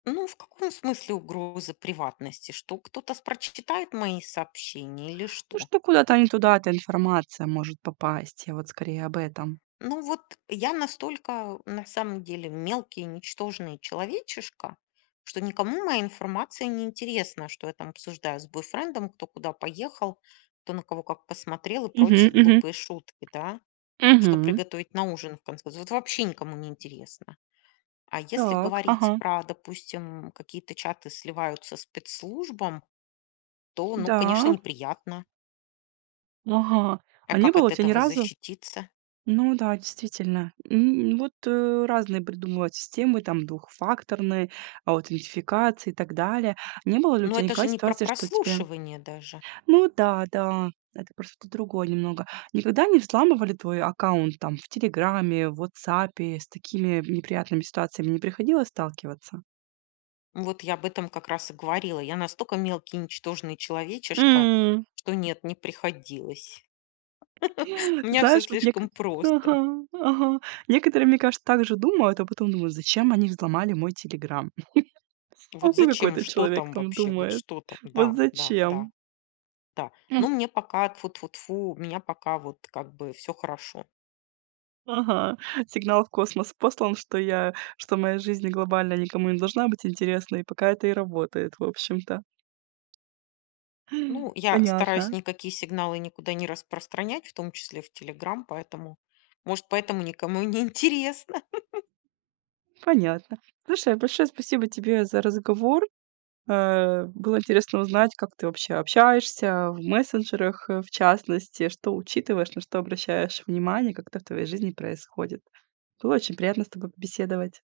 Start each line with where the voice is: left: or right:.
left: Ну, в каком смысле угрозы приватности? Что кто-то с прочитает мои сообщения или
right: Ну
left: что?
right: что, куда-то не туда эта информация может попасть. Я вот скорее об этом.
left: Ну вот я настолько на самом деле мелкий ничтожный человечишко, что никому моя информация неинтересна, что я там обсуждаю с бойфрендом, кто куда поехал, кто на кого как посмотрел и
right: Мгм.
left: прочие
right: Мгм.
left: глупые шутки, да, что
right: Мгм.
left: приготовить на ужин в конце Вот вообще никому не интересно. А если
right: Так.
left: говорить
right: Ага.
left: про, допустим, м, какие-то чаты сливаются спецслужбам, то ну, конечно,
right: Да.
left: неприятно.
right: Ага,
left: А
right: а не
left: как
right: было
left: от
right: тя ни
left: этого
right: разу.
left: защититься?
right: Ну да, действительно, м, вот, э, разные придумывают системы, там двухфакторные аутентификации и так далее. Не было ли у
left: Ну
right: тебя
left: это же
right: никогда
left: не про
right: ситуации, что тебе
left: прослушивание даже.
right: Ну да, да, это просто другое немного. Никогда не взламывали твой аккаунт там в "Телеграме", в "Ватсапе"? С такими неприятными ситуациями не приходилось сталкиваться?
left: Вот я об этом как раз и говорила. Я настолько мелкий ничтожный человечишка,
right: М.
left: что нет, не приходилось. У меня всё
right: Знаешь, вот некот
left: слишком просто.
right: Ага, ага. Некоторые мне кажется, также думают, а потом думают, зачем они взломали мой "Телеграм". Ну
left: Вот зачем,
right: какой-то
left: что
right: человек
left: там
right: там
left: вообще? Вот
right: думает.
left: что там?
right: Вот
left: Да, да, да.
right: зачем?
left: Да.
right: М.
left: Ну мне пока тьфу-тьфу-тьфу, у меня пока вот как бы всё хорошо.
right: Ага, сигнал в космос послан, что я что моя жизнь глобально никому не должна быть интересна, и пока это и работает, в общем-то.
left: Ну, я стараюсь
right: Понятно.
left: никакие сигналы никуда не распространять, в том числе в "Телеграм", поэтому может поэтому никому и неинтересно.
right: Понятно. Слушай, большое спасибо тебе за разговор. Э. Было интересно узнать, как ты вообще общаешься в мессенджерах, э, в частности, что учитываешь, на что обращаешь внимание, как это в твоей жизни происходит. Было очень приятно с тобой побеседовать.